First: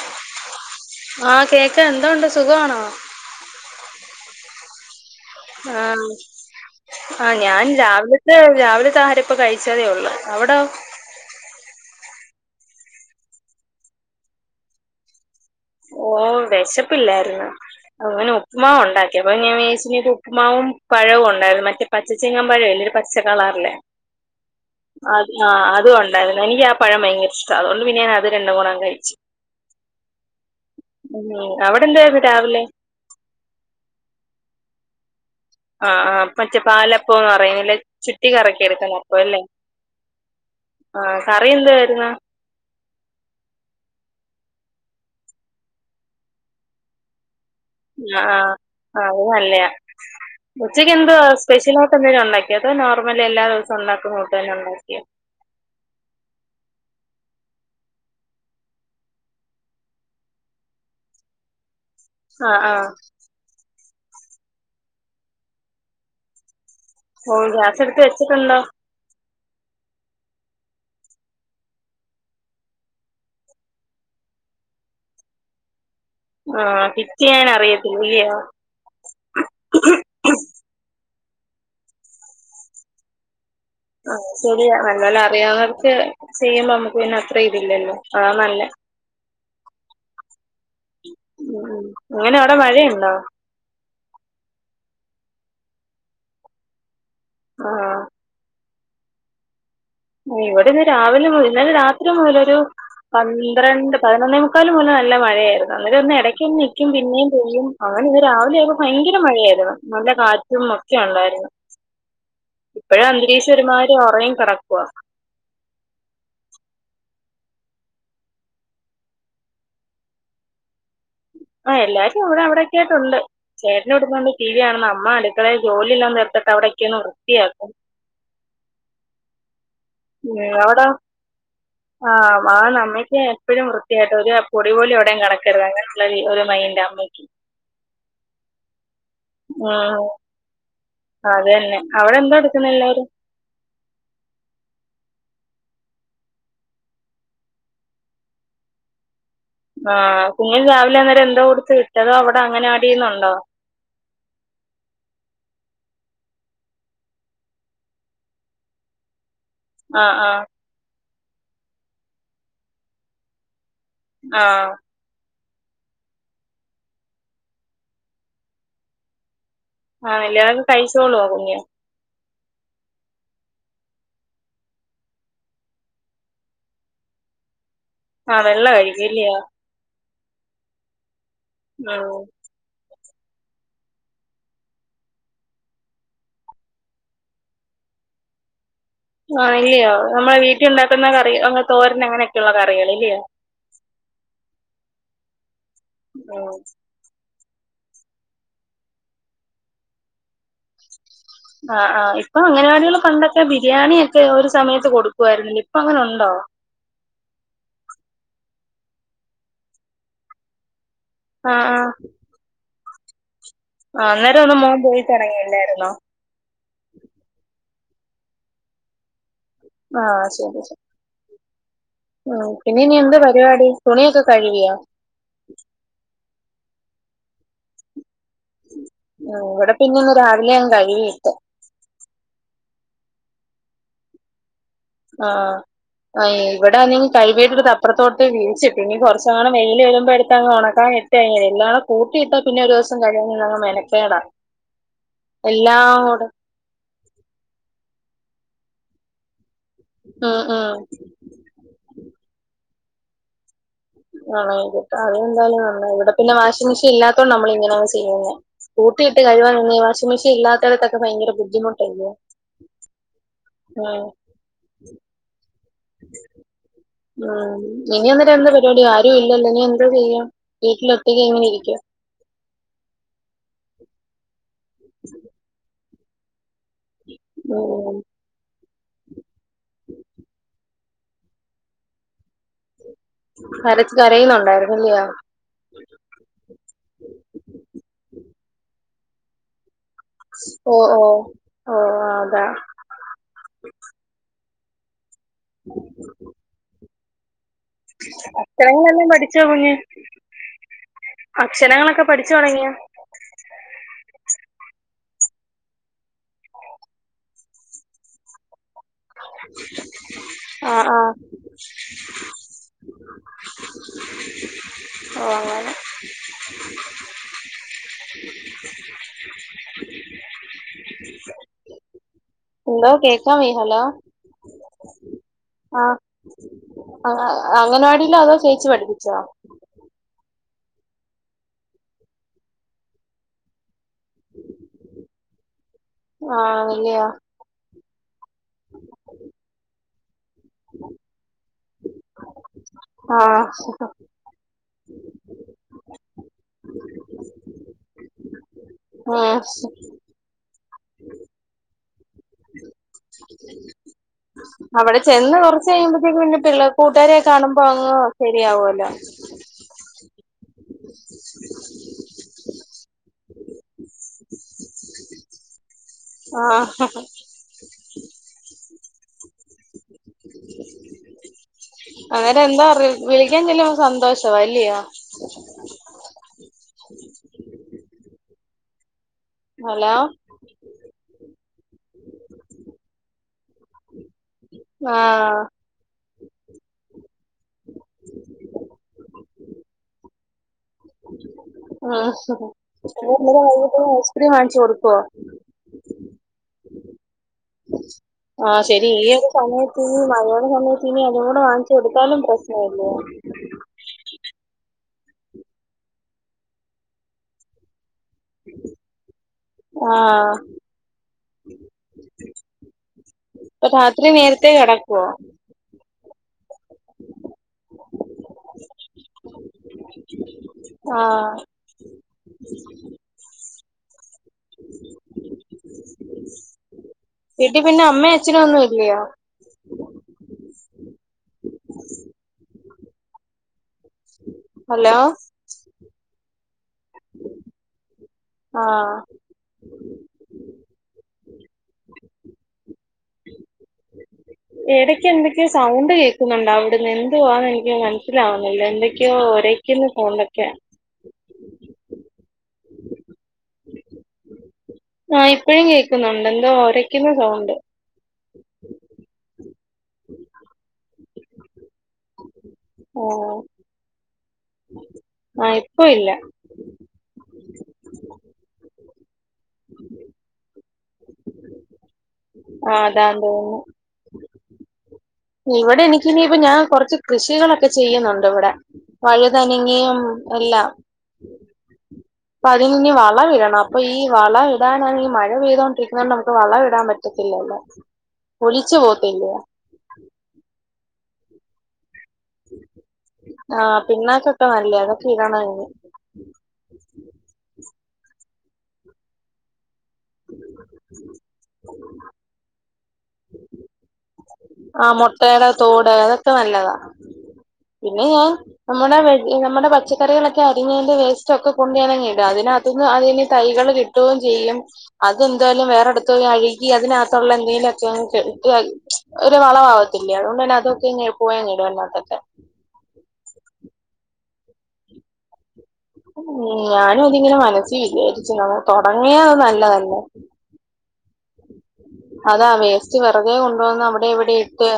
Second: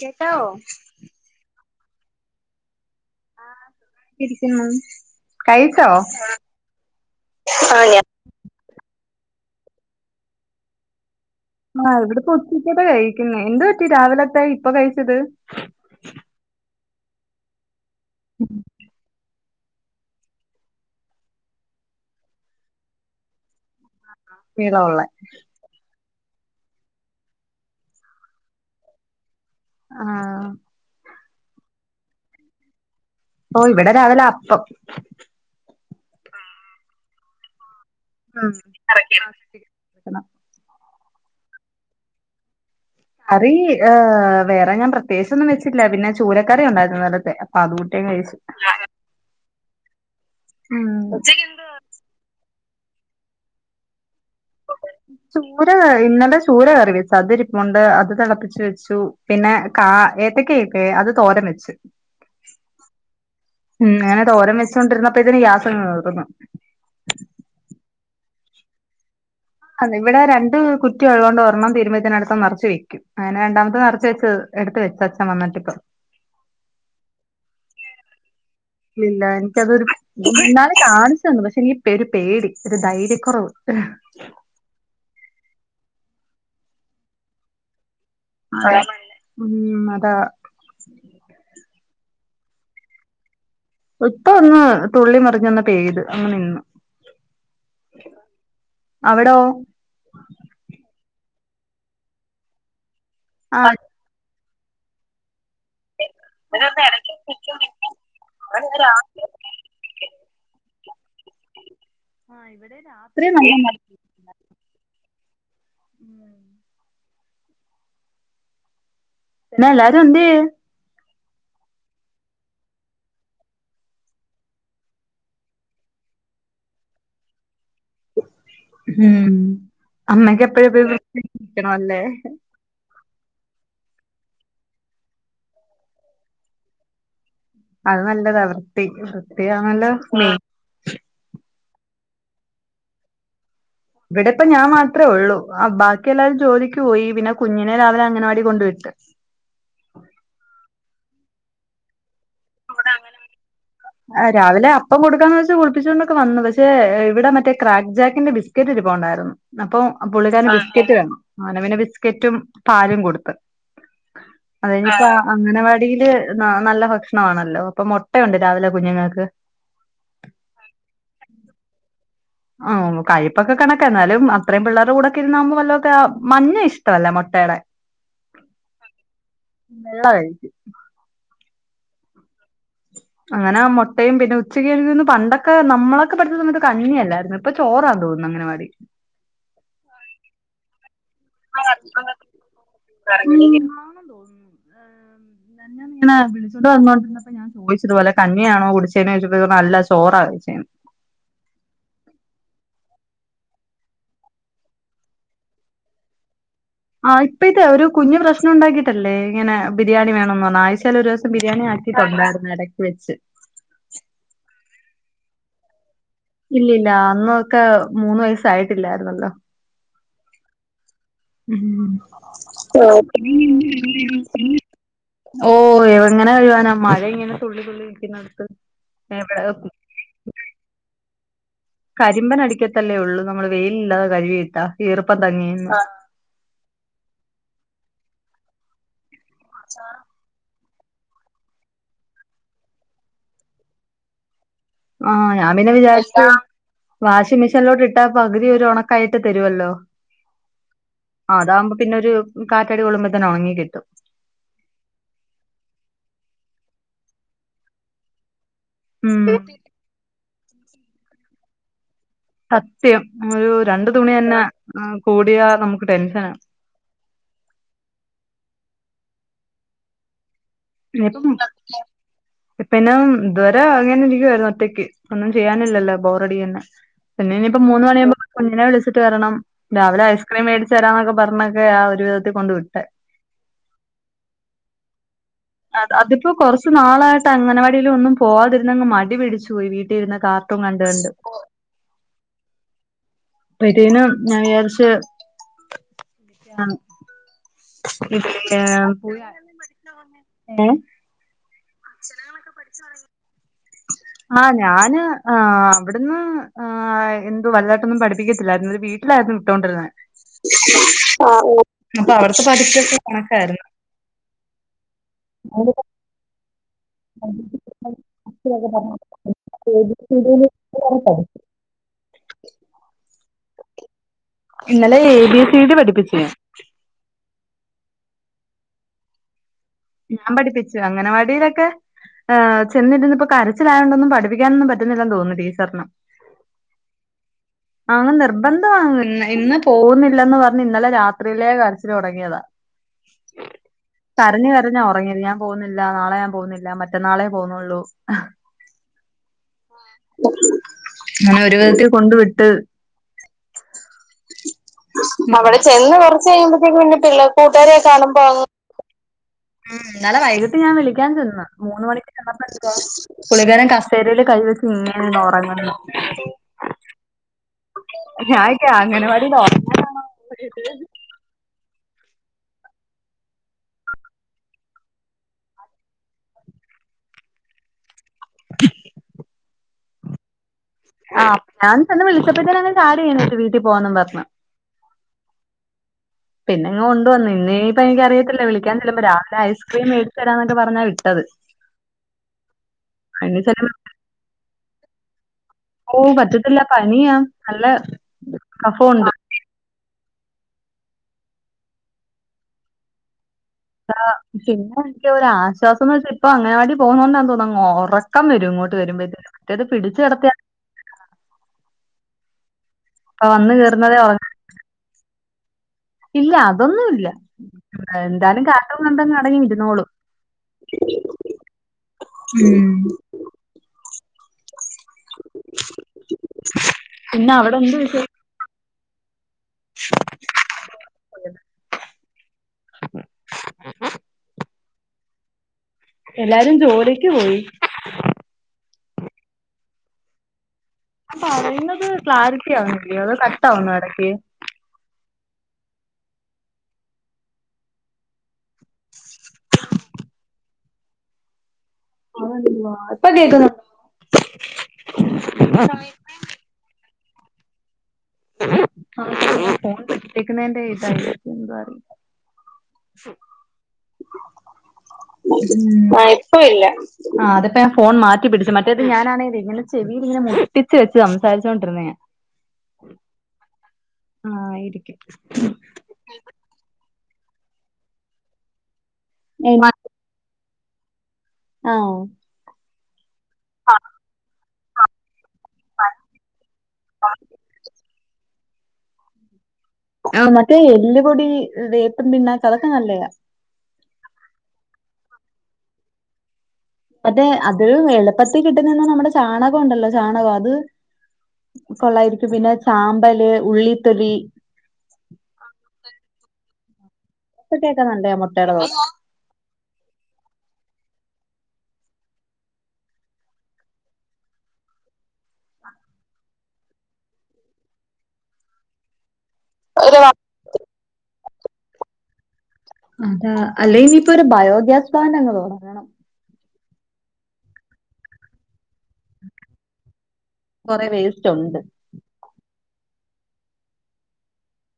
കേക്കാവോ ആഹ് കേക്കാ എന്തോ ഉണ്ട് സുഖമാണോ ആഹ [unintelligible] ആ ആ ഞാൻ രാവിലെ അ രാവിലെത്തെ ആഹാരം ഇപ്പൊ കഴിച്ചതേ ഉള്ളൂ അവിടോ ആഹ ഇവിടെ ഇപ്പോ ഉച്ചക്കത്തെ കഴിക്കുന്നെ എന്ത് പറ്റി രാവിലത്തെ ഇപ്പൊ കഴിച്ചത് ഓ വിശപ്പില്ലായിരുന്നു അങ്ങനെ ഉപ്പ്മാവ് ഉണ്ടാക്കി അപ്പൊ ഞാൻ വിചാരിച്ചു ഉപ്പ്മാവും പഴവും ഉണ്ടായിരുന്നു മറ്റേ പച്ചചെങ്ങാൻ പഴം ഇല്ല ഒരു പച്ച കളാറല്ലേ നീളം ഉള്ളെ അ ആ അതും ഉണ്ടായിരുന്നു എനിക്ക് ആ പഴം ഭയങ്കര ഇഷ്ട അതുകൊണ്ട് പിന്നെ ഞാൻ അത് രണ്ടും കൂടെ കഴിച്ചു ആഹ ഉവോ അവിടെന്തായിരുന്നു രാവിലെ ഓ ഇവിടെ രാവിലെ അപ്പം ആ ആ മറ്റേ പാലപ്പം പറയുന്നത് അല്ലെ ചി ചട്ടി ഉം കറക്കി എടുക്കുന്ന അപ്പല്ലേ ആ കറി എന്തായിന്നു കറി ഏ വേറെ ഞാൻ പ്രത്യേകിച്ചൊന്നും വെച്ചില്ല പിന്നെ ചൂലക്കറി ഉണ്ടായിരുന്ന ഇന്നലത്തെ ആ ആഹ് ആ അത് നല്ലത ഉച്ചയ്ക്ക് എന്തോ ഉം സ്പെഷ്യൽ ആയിട്ട് എന്തേലും ഉണ്ടാക്കിയോ അത് നോർമൽ എല്ലാ ദിവസവും ഉണ്ടാക്കുന്ന ഫുഡ്‌ തന്നെ ഉണ്ടാക്കിയെ ചൂര ഇന്നലെ ചൂര കറി വെച്ച അതിരിപ്പുണ്ട് അത് തിളപ്പച്ചു വെച്ചു പിന്നെ കാ ഏത്തക്ക ഇല്ലേ അത് തോരൻ വെച്ചു ആഹ ആഹ ഉം അങ്ങനെ തോരം വെച്ചോണ്ടിരുന്നപ്പോത്തിന് ഗ്യാസ് അങ്ങ് തീർന്നു ഓ ഗ്യാസ് എടുത്ത് വെച്ചിട്ടുണ്ടോ അ ഇവിടെ രണ്ട് കുറ്റി ഉള്ളത് കൊണ്ട് ഒരെണ്ണം തീരുമ്പത്തിനടുത്തത്ത് നിറച്ചു വെക്കും അങ്ങനെ രണ്ടാമത് നിറച്ച് വെച്ചു എടുത്ത് വെച്ചു അച്ഛൻ വന്നിട്ട് ഇപ്പം ആഹ ഫിറ്റ് ചെയ്യാൻ അറിയത്തില്ലയോ ഇല്ല എനിക്കതൊരു ഇന്നാൾ കാണിച്ചന്നു പക്ഷെ എനിക്ക് ഒരു പേടി ഒരു ധൈര്യക്കുറവ് അത് ശെരിയാ നല്ലൊല്ലം അറിയാവുന്നവർക്ക് ചെയ്യുമ്പോ നമ്മുക്ക് പിന്നെ അത്ര ഇതില്ലല്ലോ അതാ നല്ലെ ഉം അതാ ഉ ഉ അങ്ങനെ അവിടെ മഴയുണ്ടോ ഇപ്പ അങ്ങ് തുള്ളി മറിഞ്ഞന്ന പെയ്ത് അങ്ങ് നിന്നു ആഹ അവിടോ ഇവിടെന്ന് രാവിലെ മുതൽ ഇന്നലെ രാത്രി മുതൽ ഒരു പന്ത്രണ്ട് പതിനൊന്നേമുക്കാൽ മുതൽ നല്ല മഴയായിരുന്നു അങ്ങനെ എടക്ക് ഒന്ന് ഇവിടൊന്ന് നിക്കും എടക്ക് പിന്നെയും നിക്കും പെയ്യും നിക്കും അങ്ങനെ ഇന്ന് രാവിലെ അങ്ങനെ ആയപ്പോ ഭയങ്കര രാത്രി മഴയായിരുന്നു നല്ല കാറ്റും ഒക്കെ ഉണ്ടായിരുന്നു ആഹ് ഇവിടെ ഇപ്പോഴും രാത്രി അന്തരീക്ഷം ഒരുമാരി ഉറങ്ങി കിടക്ക ഉം പിന്നെ എല്ലാരും ന്ദ്യേ ആ എല്ലാരും ഇവിടെ അവിടെൊക്ക ആയിട്ടുണ്ട് ചേട്ടനിവിടെ ഇരുന്നോണ്ട് ടിവി കാണുന്നു. അമ്മ അടുക്കളയിൽ ജോലി എല്ലാം തീർത്തിട്ട് അവിടെയൊക്കെ ഒന്ന് വൃത്തിയാക്കും ഉം ഉം, അമ്മക്ക് എപ്പഴും അവിടെ എപ്പഴും ആ [unintelligible] ആ അമ്മയ്ക്ക് എപ്പോഴും വൃത്തിയായിട്ട് ഒരു പൊടിപോലും എവിടയും കിടക്കരുത് അങ്ങനെയുള്ള ഒരു മൈൻറ് അമ്മക്ക് അത് നല്ലതാ വൃത്തി ഉം, വൃത്തിയാണല്ലെയി അത് തന്നെ അവിടെ എന്തൊ എടുക്കുന്നെ എല്ലാരും ഇവിടെപ്പ ഞാൻ മാത്രേ ഉള്ളു ആ ബാക്കി എല്ലാവരും ജോലിക്ക് പോയി പിന്നെ കുഞ്ഞിനെ രാവിലെ അങ്ങനവാടികൊണ്ട് കൊണ്ട് വിട്ട് ആഹ കുഞ്ഞിനു രാവിലെ അന്നേരം എന്തോ കൊട്ത്ത് വിട്ട് അതൊ അവിടെ അംഗനവാടിന്നുണ്ടോ രാവിലെ അപ്പം കൊടുക്കാന്ന് വെച്ചാ കുളപ്പിച്ചുകൊണ്ടൊക്കെ വന്നു പക്ഷേ ഇവിടെ മറ്റേക്രാക്ക്ക് ജാക്കിന്റെ ബ കെറ്റിരിപ്പ [unintelligible] ഉണ്ടായിരുന്നു ആ ആ അപ്പൊപുള്ളിക്കാരൻ [inaudible] ബിസ്ക്കറ്റ് വേണം അങ്ങനാപ്പിന്നെ ബിസ്കറ്റും പാലും കൊട്ത്ത് ആ അതപ്പ [unintelligible] അങ്ങനവാടിയില് നല്ല ഭക്ഷ പ്രഷ്ണ [unintelligible] മാണല്ലോ അപ്പം മുട്ടയുണ്ട് രാവിലെ കുഞ്ഞുങ്ങൾക്ക് ആ [unintelligible] കഴിച്ചോളൂോ കുഞ്ഞ് കഴിപ്പൊക്കെ കണക്കാ എന്നാലും അത്രേം പിള്ളേരുടെ കൂടെക്കിരുന്നാമ്പം വല്ലൊക്കെ മഞ്ഞ ഇഷ്ടമല്ല മൊട്ടയുടെ [inaudible] ആഹ വെള്ളകഴിക്കും ഇല്ല്യോ [unintelligible] [unintelligible] അങ്ങനെ ആ മുട്ടയും പിന്നെ ഉച്ചക്ക്ന്ന് [unintelligible] പണ്ടൊക്കെ നമ്മളൊക്കെ പഠിച്ചസമയത്ത് കഞ്ഞിയല്ലായിരുന്നു ഇപ്പൊ ചോറാ തോന്നുന്നു അങ്ങനവാടി ആഹ ഇല്ലയോ നമ്മളെ വീട്ടിൽ ഉണ്ടാക്കുന്ന കറി അങ്ങ തോരന അങ്ങനെയൊക്കെയുള്ളള്ള കറികൾ ഇല്ലയോ െ [unintelligible] ഉം. വിളിച്ചോട്ട വോ ഞാൻ ചോദിച്ചത്പോലെ കഞ്ഞിയണോ കുടിച്ചേോിച്ചപ്പോ അല്ല ചോറാ കഴിച്ചേന്ന് ആ് ആ് ഇപ്പൊ അങ്ങനവാടികൾ കണ്ടൊക്കെ ബിരിയാണിയ ഒക്കെ ഒരു സമയത്ത് കൊടുക്കുായിരുനു ഇപ്പൊ അങ്ങനെ ഉണ്ടോ ആ ഇപ്പ ഇത് ഒരു കുഞ്ഞു പ്രശ്നം ഉണ്ടാക്കിയിട്ടല്ലേ ഇങ്ങനെ ബിരിയാണി വേണംന്ന് പറഞ്ഞാ ആഴ്‌ച്ചാൽ ഒരു ആ ബിരിയാണി ആ ആക്കി [inaudible] തൊണ്ടായിരുന്നു ഇടക്ക വെച്ച് ആ അന്നേരം ഒന്ന് മോൻ പോോയി തുടങ്ങീല്ലാരുന്നോ ഇല്ലില്ല അന്നൊക്കെ മൂന്ന് വയസ്സായിട്ടില്ലായിരുന്നല്ലോ ആഹ ശരി ശ [unintelligible] [unintelligible] ഇനി എന്ത് പരിപാടി തുണിയൊക്കെ കഴുകിയോ ഓ എങ്ങനെ കഴുവാനമഴ ഇങ്ങനെ തുള്ളി തുള്ളിയിരിക്കുന്നടുത്ത് ഉം ഇവിടെ പിന്നെ ഇന്ന് രാവിലെ ഞാൻ കഴികിട്ട് കരിമ്പൻ അടിക്കത്തല്ലേ ഉള്ളൂ നമ്മള് വെയിലില്ലാതെ കഴവിയിട്ടാ ഈർപ്പം തങ്ങിന്ന് ആ ആ ഇവിടെ ആണെങ്കി കഴിവിട്ട് എടുത്തപ്പറത്തോട്ട് വിരിച്ചിട്ട് ഇനി കൊറച്ചോണം വെയിൽ വരുമ്പോ എടുത്ത് ങ്ങട്ട് ഒണക്കാനിട്ട്കഴിഞ്ഞാ എല്ലാ കൂട്ടയിട്ടാ പിന്നെ ഒരു ദിവസം കഴിഞ്ഞ ഇതങ്ങു മെനക്കേടാ ആഹ് ഞാൻ പിന്നെ എല്ലാം വിചാരിച്ച കൂടെ [unintelligible] വാഷിംഗ് മെഷീനിലോട്ടിട്ട പകുതി ഒരു ഒണക്കായിട്ട് തരുവല്ലോ ആ ആ ആ അതാകുമ്പോ പിന്നെരു കാറ്റടി കൊള്ളുമ്പോ തന്നെ ഒണങ്ങി കിട്ടും ആണോ അതെന്തായാലും നന്നായി ഇവടെ പിന്നെ വാഷിംഗ് മെഷീൻ ഇല്ലാതോണ്ട് നമ്മള് ഇങ്ങനാ ചെയ്യുന്നെ കൂട്ടിയിട്ട് ഉം കഴുവാനണങ്കി വാഷിങ്മെഷീൻ ഇല്ലാത്തടത്തൊക്കെ ഭയങ്കര ബുദ്ധിമുട്ടല്ലെ സത്യം ഒരു രണ്ടു തുണി തന്നെ കൂടിയാ നമുക്ക് ടെൻഷന ഉം ഇനി അന്നിട്ട് എന്താ പരിപാടി ആരും ഇല്ലല്ലോ ഇനി എന്താ ചെയ്യ വീട്ടില് ഒറ്റക്ക് ഇങ്ങനെ ഇരിക്ക ഇപ്പയെന്ന ഇതുവരെ ഇങ്ങനെ ഇരിക്കുവായിരുന്നു ഒറ്റയ്ക്ക് ഒന്നും ചെയ്യാനില്ലല്ലോ ബോറഡിയന്നെ പിന്ന ഇനിയിപ്പ മൂന്ന് ഉം മണിയാവുമ്പോ കുഞ്ഞിനെ വിളിച്ചിട്ട് വരണം രാവിലെ ഐസ്ക്രീം മേടിച്ച് തരാന്നൊക്കെ പറഞ്ഞൊക്കെ ആ ഒരു വിധത്തികൊണ്ട് വിട്ടെ കരച്ച് കരയുന്നുണ്ടായിരുന്നല്യോ? അ അതിപ്പോ കുറച്ച് നാളായിട്ട് അംഗനവാടിയിലൊന്നും പോവാതിരുന്നങ്ങ് മടി പിടിച്ച് പോയി വീട്ടി ട്ടിയിരുന്ന് കാർട്ടൂൺ ഓ കണ്ടു ഓ കണ്ട് ഓ അതാ പ്പതിനും ഞാൻ വിയാരിച്ച് [inaudible] ഇത് അക്ഷരങ്ങളെല്ലാം പോയി പഠിച്ചോ കുഞ്ഞ് ഏ അക്ഷരങ്ങളൊക്കെ പഠിച്ചു തൊടങ്ങിയോ ആഹ് ഞാന് ആ അവിടുന്ന് ആ എന്തു വലതാട്ടൊന്നും പഠിപ്പിക്കത്തില്ലായിരുനു ഒരു വീ ട്ടില്ലാര്ന്നു വിട്ടോണ്ടിര്ന്നേ ആ ആ ആഹ് ആഹ് അപ്പൊ അവ്ട്ത്തെ പഠിപ്പൊക്കെ കണക്കാര്ന്നു ആഹ് [unintelligible] ഇക്ക് വേഗം തരണം [unintelligible] എന്തോ കേക്കാവയ്യ ഹലോ ഇന്നലെ ഏതി ആഹ് അ അങ്ങനവാടീലോ അതോ ചേച്ചി പഠിപ്പിച്ചോ ഞാൻ പഠിപ്പിച്ച് അംഗനവാടീലൊക്കെ ആഹ് ചെന്നിരിന്നപ്പൊ കരച്ചിലായോണ്ടൊന്നും പഠിപ്പിക്കാനൊന്നും പറ്റ്ന്നില്ലന്ന് തോന്നുന്നു ടീച്ചർന് ആണല്ല്യോ അങ്ങന നിർബന്ധ ഒന്നുല്ല ഇന്ന് ഇന്ന് പോവുന്നില്ലന്ന് പറഞ്ഞ് ഇന്നലെ രാത്രിയിലേ കരച്ചിലൊടങ്ങിയതാ ആഹ് ഹ ഹാ കരഞ്ഞ് കരഞ്ഞാ ഒറങ്ങിയത് ഞാൻ പോവുന്നില്ല നാളെ ഞാൻ പോവുന്നില്ല മറ്റന്നാളെ പോവ്ന്നൊള്ളൂ ആഹ് ശ് അങ്ങനെ ഒരുവിധത്തി കൊണ്ട് വിട്ട് അവിടെ ചെന്ന് മവടെ കുറച്ച് ചെന്ന് കഴിയുമ്പോഴത്തേക്ക് പിന്നെ പിള്ള കൊറച്ചെയ്യുമ്പത്തേക്കും പിന്നേ പിള്ള കൂട്ടുകാരെ കാണുമ്പോ അ പോവുല്ലേ ഉം ഇന്നലെ വൈകിട്ട് ഞാൻ വിളിക്കാൻ ചെന്ന് മൂന്ന് മണിക്ക് ചെന്നപ്പണ്ടേ പുളളിക്കാരൻ കസേരേല് കൈവച്ച് ഇങ്ങനെണ്ട് ഒറങ്ങണ് ആഹ് ഹാ ഹ ഞാ ഇക്ക് അംഗനവാടീല്ഒറങ്ങനാണോ കൊണ്ടെവിട്ട് അന്നേരം എന്താ അറി വിളിക്കാൻ ചെല്ലുമ്പം സന്തോഷ അല്ലയോ ഠിക് ഹലോ ആ, ഞാൻ ചെന്ന് വിളിച്ചപ്പത്തേന് അങ്ങ് ചാടി വീണ് വീട്ടി പോവാന്നും പറ്ണ്. ആഹ്. പിന്നെ ഇങ്ങ് കൊണ്ടുവന്ന്, ഇന്നീപ്പ എനിക്കറിയത്തില്ല വിളിക്കാൻ ചെല്ലുമ്പോ രാവിലെ ഐസ്ക്രീം മേടിച്ച്തരാന്നൊക്ക പറഞ്ഞാ വി ആഹ്, ഹ ഹ അതിന് ഇന്നലെ ചെല്ലുമ്പോ വൈകീട്ട് ഐസ്ക്രീം വാങ്ങിച്ചു കൊടുതൊ? ഓം പറ്റത്തില്ല പനിയാ. നല്ല ആഹ്, ശരി കഫവുണ്ട് ഇയ്യേത് പനി വെച്ച് ഈ മഴയുള്ള സമയത്ത് ഇനി അതുംകൂടെ വാങ്ങിച്ച് കൊടുത്താലും പ്രശ്നല്ലേ. ആഹ്, പിന്നെ എനിക്കൊരാശ്വാസം ന്ന് വെച്ച ഇപ്പൊ അംഗനവാടി പോകുന്നോണ്ടാന്ന് തോൻന്നു അങ്ങ് ഒറ ക്കം വരും ഇങ്ങോട്ട് വെരുമ്പത്തേനും മറ്റേത് പിടിച്ച് കടത്തിയാൽ ഇപ്പ വന്ന് ഇപ്പൊ കേറുന്നതേ രാത്രി ഒറങ്ങ നേരത്തേ കെടക്കുവോ? ഇല്ല അതൊന്നുല്ല. എന്തായാലും കാർട്ടൂൺ കണ്ടങ്ങ് അടങ്ങി ഇരുന്നോളും. ആഹ് ഉം. പിന്നെ അവിടെ വീട്ടി എന്ത് പിന്നെ അമ്മേം വിശേഷം അച്ഛനൊന്നും ഇല്ലിയാ. [unintelligible] ഹലോ എല്ലാരും ജോലിക്ക് പോയി. ആഹ്‌. പറയുന്നത് ക്ലാരിറ്റി ആവ്ന്നില്ലേ? അത് കട്ടാവുന്നു എടക്ക്. എടക്ക് എന്തക്കേ സൗണ്ട് കേക്കുന്നുണ്ട് അവ്ട്ന്ന് ന്തുവാ എനിക്ക് മനസ്സിലാവുന്നില്ല എന്തൊക്യോ ഒര [unintelligible] [unintelligible] ഇപ്പൊ കേക്ക്ന്നുണ്ടോ? ആഹ്, ഇപ്പഴും കേക്ക്ന്നുണ്ട് ന്തോ ഒരയ്ക്കുന്ന സൗണ്ട്. [unintelligible] ഫോൺ പഠിപ്പിക്ക് ന്നയ്ന്റെ ആഹ് ആഹ് ഇപ്പൊ ആ ഇല്ല ഇപ്പ ഇല്ല. ആ, അതിപ്പോ ഞാൻ ഫോൺ മാറ്റി പിടിച്ചു, മറ്റേത് ഞാനാണേലേ ഇങ്ങനെ ചെവീലിങ്ങനെ മുട്ടിച്ചു വച്ച്‌ സംസാരിച്ചോണ്ടിരുന്നെയാ. ആ അതാന്ന്‌ തോന്നുന്നു. ആയിരിക്കും. ഇവിടെ എനിക്കിനിയിപ്പ ഞാൻ കൊറച്ച് കൃഷികളൊക്കെ ചെയ്യുന്നൊണ്ടിവിടെ, വഴുതനങേയും അല്ല ആഹ്‌. അപ്പതിനിനി വളവിടണം അപ്പൊ ഈ വള വിടാനാണെങ്കി ഈ മഴ പെയ്തൊണ്ടിരിക്കുന്നതോണ്ട് നമുക്ക് വളം ഇടാൻ പറ്റത്തില്ലല്ലോ, ഒലിച്ചു പോവത്തില്ലേ. ആഹ്‌, മറ്റേ എല്ല്പൊടി, വേപ്പുംപിണ്ണാക്ക്, അതൊക്കെ നല്ലയാ. ആ, പിണ്ണാക്കിട്ടാ നല്ലയാ അതൊക്കെ ഇടണം ഇനി. മറ്റേ അത് എളുപ്പത്തി കിട്ടുന്നന്ന നമ്മുടെ ചാണകം ഉണ്ടല്ലോ? ചാണകം, അത് കൊള്ളായിരിക്കും, പിന്നെ ചാമ്പല്, ഉള്ളിത്തൊലി ആ മൊട്ടേടെ തോട് അതൊക്കെ നല്ലതാ ഇതൊക്കെയൊക്കെ പിന്നെ നല്ലയാ ഞാൻ മുട്ടയുടെ കൂടെ നമ്മുടെ ഈ നമ്മടെ പച്ചക്കറികളൊക്കെ അരിഞ്ഞെന്റെ വേസ്റ്റ് ഒക്കെ കൊണ്ട് ഞാനങ്ങിട, അതിനകത്തുന്ന് അതിന് തൈകള് കി ട്ടുവേം ചെയ്യും അതെന്തായാലും വേറെടുത്തു പോയി അഴുകി അതിനകത്തുള്ള എന്തേലും ഒക്കെ അങ്ങ് [unintelligible] ഒരു അതാ വളാവത്തില്ലേ, അതുകൊണ്ട് തന്നെ അതൊക്കെ ങ്ങെപ്പോഴും അങ്ങിടും അതിനകത്തൊക്കെ. അതാ, അല്ലെ ഇനിയിപ്പൊരു ബയോഗ്യാസ് പ്ലാന്റങ്ങു തൊടങ്ങണം. ഉം, ഞാനും അതിങ്ങനെ മനസ്സി വിചാരിച്ചു, തൊടങ്ങിയാ അത് നല്ലതല്ലേ. കൊറേ വേസ്‌റ്റൊണ്ട്. അതാ വേസ്റ്റ് വെറുതെ കൊണ്ടുവന്ന് അവടെ ഇവിടെ ഇട്ട്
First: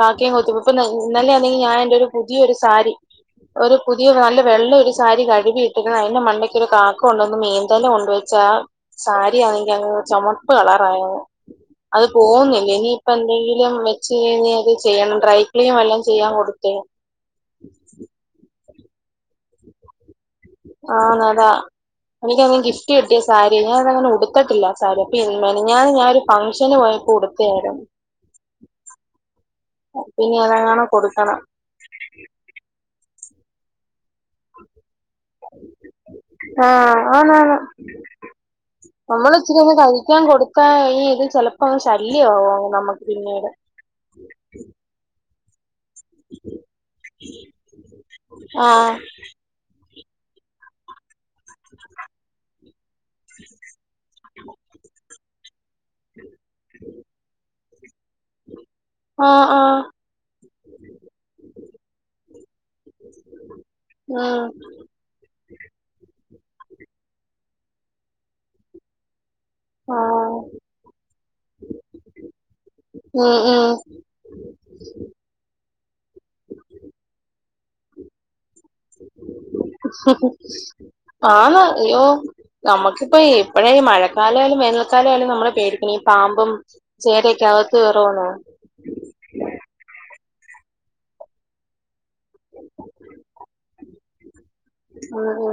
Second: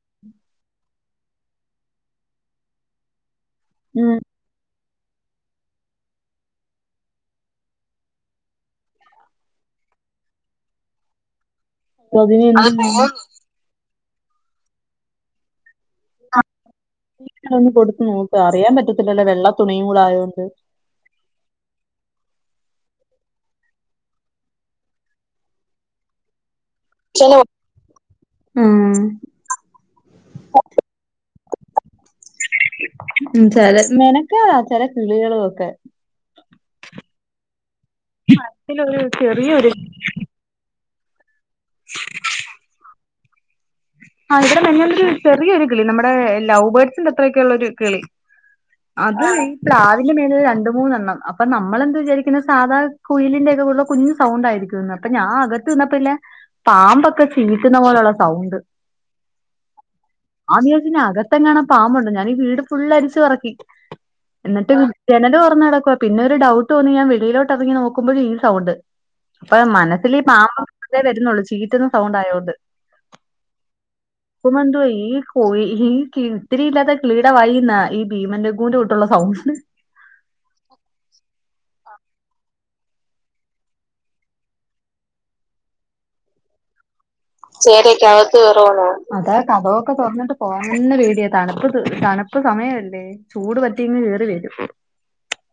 കാക്കേം കൊത്തി, ഇപ്പൊ ഇന്നലെയാണെങ്കിൽ ഞാനെന്റെ ഒരു പുതിയൊരു സാരി, ഒരു പുതിയ ഉം നല്ല നല്ലയൊരു സാരി കഴുകി ഇട്ടക്ക്ണ് അയിന്റെ മണ്ടക്കൊരു കാക്ക കൊണ്ടുവന്ന് മീന്തല കൊണ്ടുവെച്ചാ സാരിയാണെങ്കിയങ്ങു ചൊമപ്പ് കളറായങ്. അത് അതിന് പോകുന്നില്ല, എന്ത് ചെയ്യും ഇനിയിപ്പെന്തെങ്കിലും! ചെയ്യുവെങ്കി അത് ചെയ്യണം, ഡ്രൈ ക്ലീനിങ് വല്ലോം ചെയ്യാൻ കൊടുത്ത് എളുപ്പൊന്ന് കൊടുത്തു നോക്ക്, അറിയാൻ പറ്റത്തില്ലല്ലോ വെള്ള തുണീം കൂടെ ആയതോണ്ട്. ആണതാ എനിക്കാണെ ഗിഫ്റ്റ് കിട്ടിയ സാരിയ ഞാനതങ്ങനുടുത്തിട്ടില്ലാ സാരി, അപ്പ ഈ മിനിഞ്ഞാന്ന് ഞാനൊരു ഫംഗങ്ഷന് പോയ ചില ഉടുത്തയാരുന്നു, ഉം, ഇപ്പിനിയങ്ങനെ കൊടുക്കണം. ചെല മെനക്കേടാ, ചെല കിളികളൊക്കെ. ആ ആന്നാന്നു, ഇതിലൊരു നമ്മളിച്ചിരെ ചെറിയൊരു ഒന്ന് കഴിക്കാൻ കൊടു ആ ഈ ഇത് ചെലപ്പങ്ങു ശല്ല്യാവും അങ്ങ് നമക്ക് പിന്നീട്. ആ ഇവിടെ മിനിഞ്ഞാന്ന് ഒരു ചെറിയൊരു കിളി, നമ്മുടെ ലവ്ബേർഡ്സിന്റെ അത്രയൊക്കെള്ള ഒരു കിളി, ആഹ് അത് പ്ലാവിന്റെ മേല് രണ്ടുമൂന്നെണ്ണം, അപ്പൊ നമ്മളെന്താ വിചാരിക്കുന്നെ സാധാ കുയിലിന്റെ ഒക്കെ പോലുള്ള കുഞ്ഞു സൗണ്ട് ആയിരിക്കുന്ന്‌ അപ്പൊ ഞാൻ അകത്ത് നിന്നപ്പില്ലെ, പാമ്പൊക്കെ ചീറ്റുന്ന പോലെയൊള്ള സൗണ്ട് ആ ആ. ഞാൻ വിചാരിച്ചിനി അകത്തെങ്ങാനും പാമ്പൊണ്ടെന്നു, ഞാനീ വീട് ഫുള്ളരിച്ചു പെറക്കി, ഉം എന്നിട്ട് ജനല് തൊറന്ന് കെടക്കുവാ, പിന്നെ ഒരു ഡൌട്ട് തോന്നി ഞാൻ വെളീലോട്ടറങ്ങി നോക്കുമ്പഴും ഈ സൗണ്ട് അപ്പൊ മനസ്സിൽ ഈ ആഹ് പാമ്പ [inaudible] വരുന്നുള്ളൂ, ചീറ്റുന്ന സൗണ്ടായതോണ്ട് ഉം ഉം [unintelligible] ഈ കോ ഈ ഇത്തിരിയില്ലാത്ത കിളീടെ വായീന്നാ ഈ ഭീമന്റെ അയിന്റെ കൂട്ടോള്ള സൗണ്ട്. ഹ് ഹ് ആന്ന്‌ അയ്യോ നമുക്കിപ്പ എപ്പോഴും ഈ മഴക്കാലായാലും വേനൽക്കാലായാലും നമ്മള് പേടിക്കണം ഈ പാമ്പും ചേരയൊക്കെ അകത്ത് ചേര ഒകെ കേറൂന്ന് അകത്തു കേറുവോ ന്നേയ്. അതാ കതക്കൊക്കെ തുറന്നിട്ട് പോന്നന്ന പേടിയ, തണുപ്പ് തണുപ്പ് സമയംല്ലേ ചൂട് പറ്റിയങ്ങ് കയറി വരും. ഓ ഓ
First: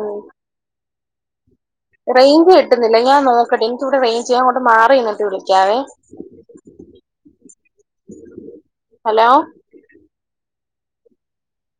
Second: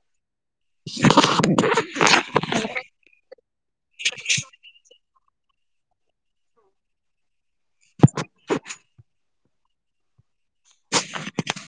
[inaudible] റേഞ്ച് കിട്ടുന്നില്ല ഞാൻ നോക്കട്ടെ, എനിക്കിവിടെ റേഞ്ച് ഞാൻ അങ്ങട് മാറിനിന്നിട്ട് വിളിക്കാവേ! [inaudible] ഹലോ [inaudible]